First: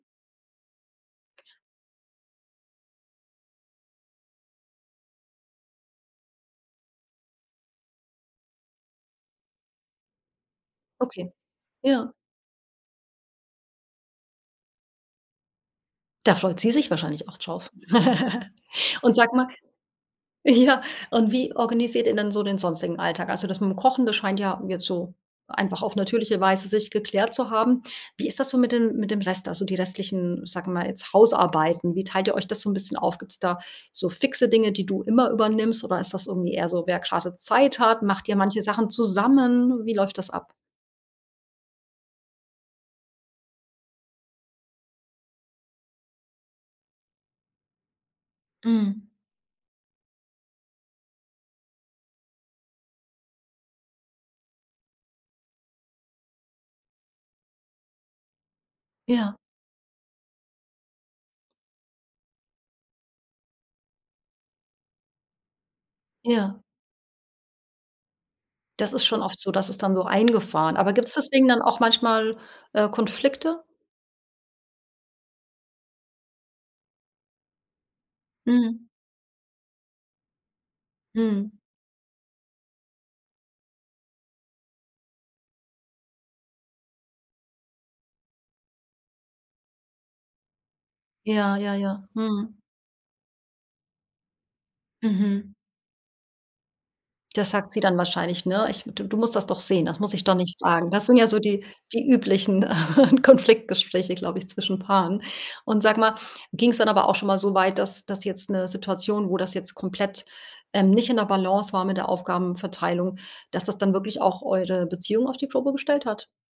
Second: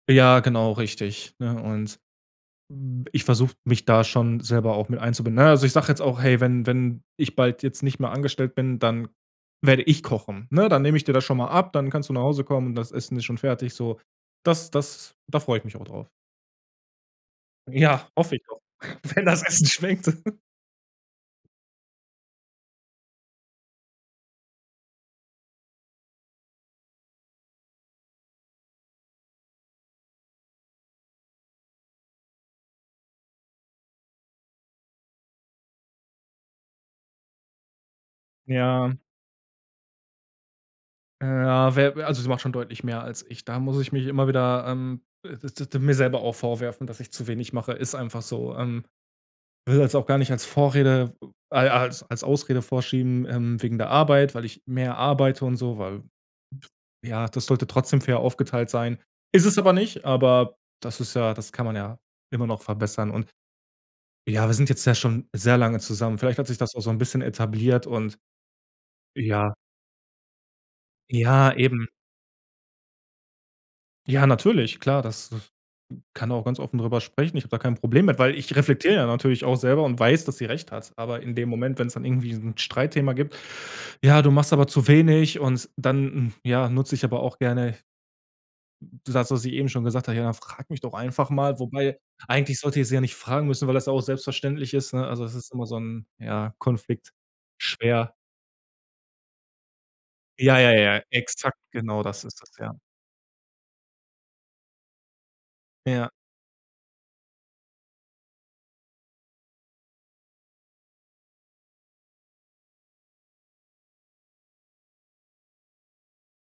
Ja, genau, richtig, ne? Und, hm, b ich versuche mich da schon selber auch mit einzubinden. Na ja, also ich sage jetzt auch: „Hey, wenn wenn ich bald jetzt nicht mehr angestellt bin, dann werde ich kochen“, ne? „Dann nehme ich dir das Okay, schon mal ab, dann kannst du ja. nach Hause kommen, das Essen ist schon fertig“, so. Das das da freu ich mich auch drauf. Da freut sie sich wahrscheinlich auch drauf. Ja, hoffe ich doch, Und wenn sag das mal Essen schmeckt. ja, und wie organisiert ihr denn so den sonstigen Alltag? Also das mit dem Kochen, das scheint ja jetzt so einfach auf natürliche Weise sich geklärt zu haben. Wie ist das so mit den mit dem Rest also die restlichen, sag mal, jetzt Hausarbeiten? Wie teilt ihr euch das so 'n bisschen auf? Gibt's da so fixe Dinge, die du immer übernimmst? Oder ist das irgendwie eher so, wer grade Zeit hat? Macht dir manche Sachen Ja. zusammen? Wie läuft das ab? Ja, we also, sie macht schon deutlich mehr als ich. Da muss ich mich immer wieder ähm, mir selber auch vorwerfen, dass ich zu wenig mache. Ist einfach so, ähm. Mhm. Will das auch gar nicht als Vorrede ai als als Ausrede vorschieben, ähm, wegen der Arbeit, weil ich mehr arbeite und so, weil, ja, das sollte trotzdem fair aufgeteilt sein. Ja. Ist es aber nicht, aber das ist ja das kann man ja immer noch verbessern. Und ja, wir sind jetzt ja schon sehr lange zusammen. Vielleicht hat sich Ja. das auch so 'n bisschen etabliert und Das ist schon oft so, ja. das ist dann so eingefahren. Aber gibt's deswegen Ja, dann auch eben. manchmal, äh, Konflikte? Ja, natürlich, klar, das das kann auch ganz offen drüber sprechen, ich habe da kein Problem mit, weil ich Mhm. reflektiere ja natürlich auch selber und weiß, dass sie recht hat, aber in dem Mhm. Moment, wenn's dann irgendwie so 'n Streitthema gibt: „Ja, du machst aber zu wenig“ und dann, ja, nutze ich aber auch gerne d das, was ich eben schon gesagt habe: „Ja dann frag mich doch einfach Ja, mal“, ja, wobei ja. eigentlich Mhm. sollte ich sie ja nicht fragen müssen, weil das ja auch selbstverständlich ist, ne, also das ist Mhm. immer so 'n, ja, Konflikt. Das sagt sie dann Schwer. wahrscheinlich, ne? Ich „Du du musst das doch sehen, das muss ich doch Ja, nicht ja, fragen.“ ja, Das sind ja so exakt die genau die das ist das, üblichen ja. Konfliktgespräche, glaube ich, zwischen Paaren. Und sag Ja. mal, ging's dann aber auch schon mal so weit, dass das jetzt 'ne Situation, wo das jetzt komplett, ähm, nicht in der Balance war mit der Aufgabenverteilung, dass das dann wirklich auch eure Beziehung auf die Probe gestellt hat?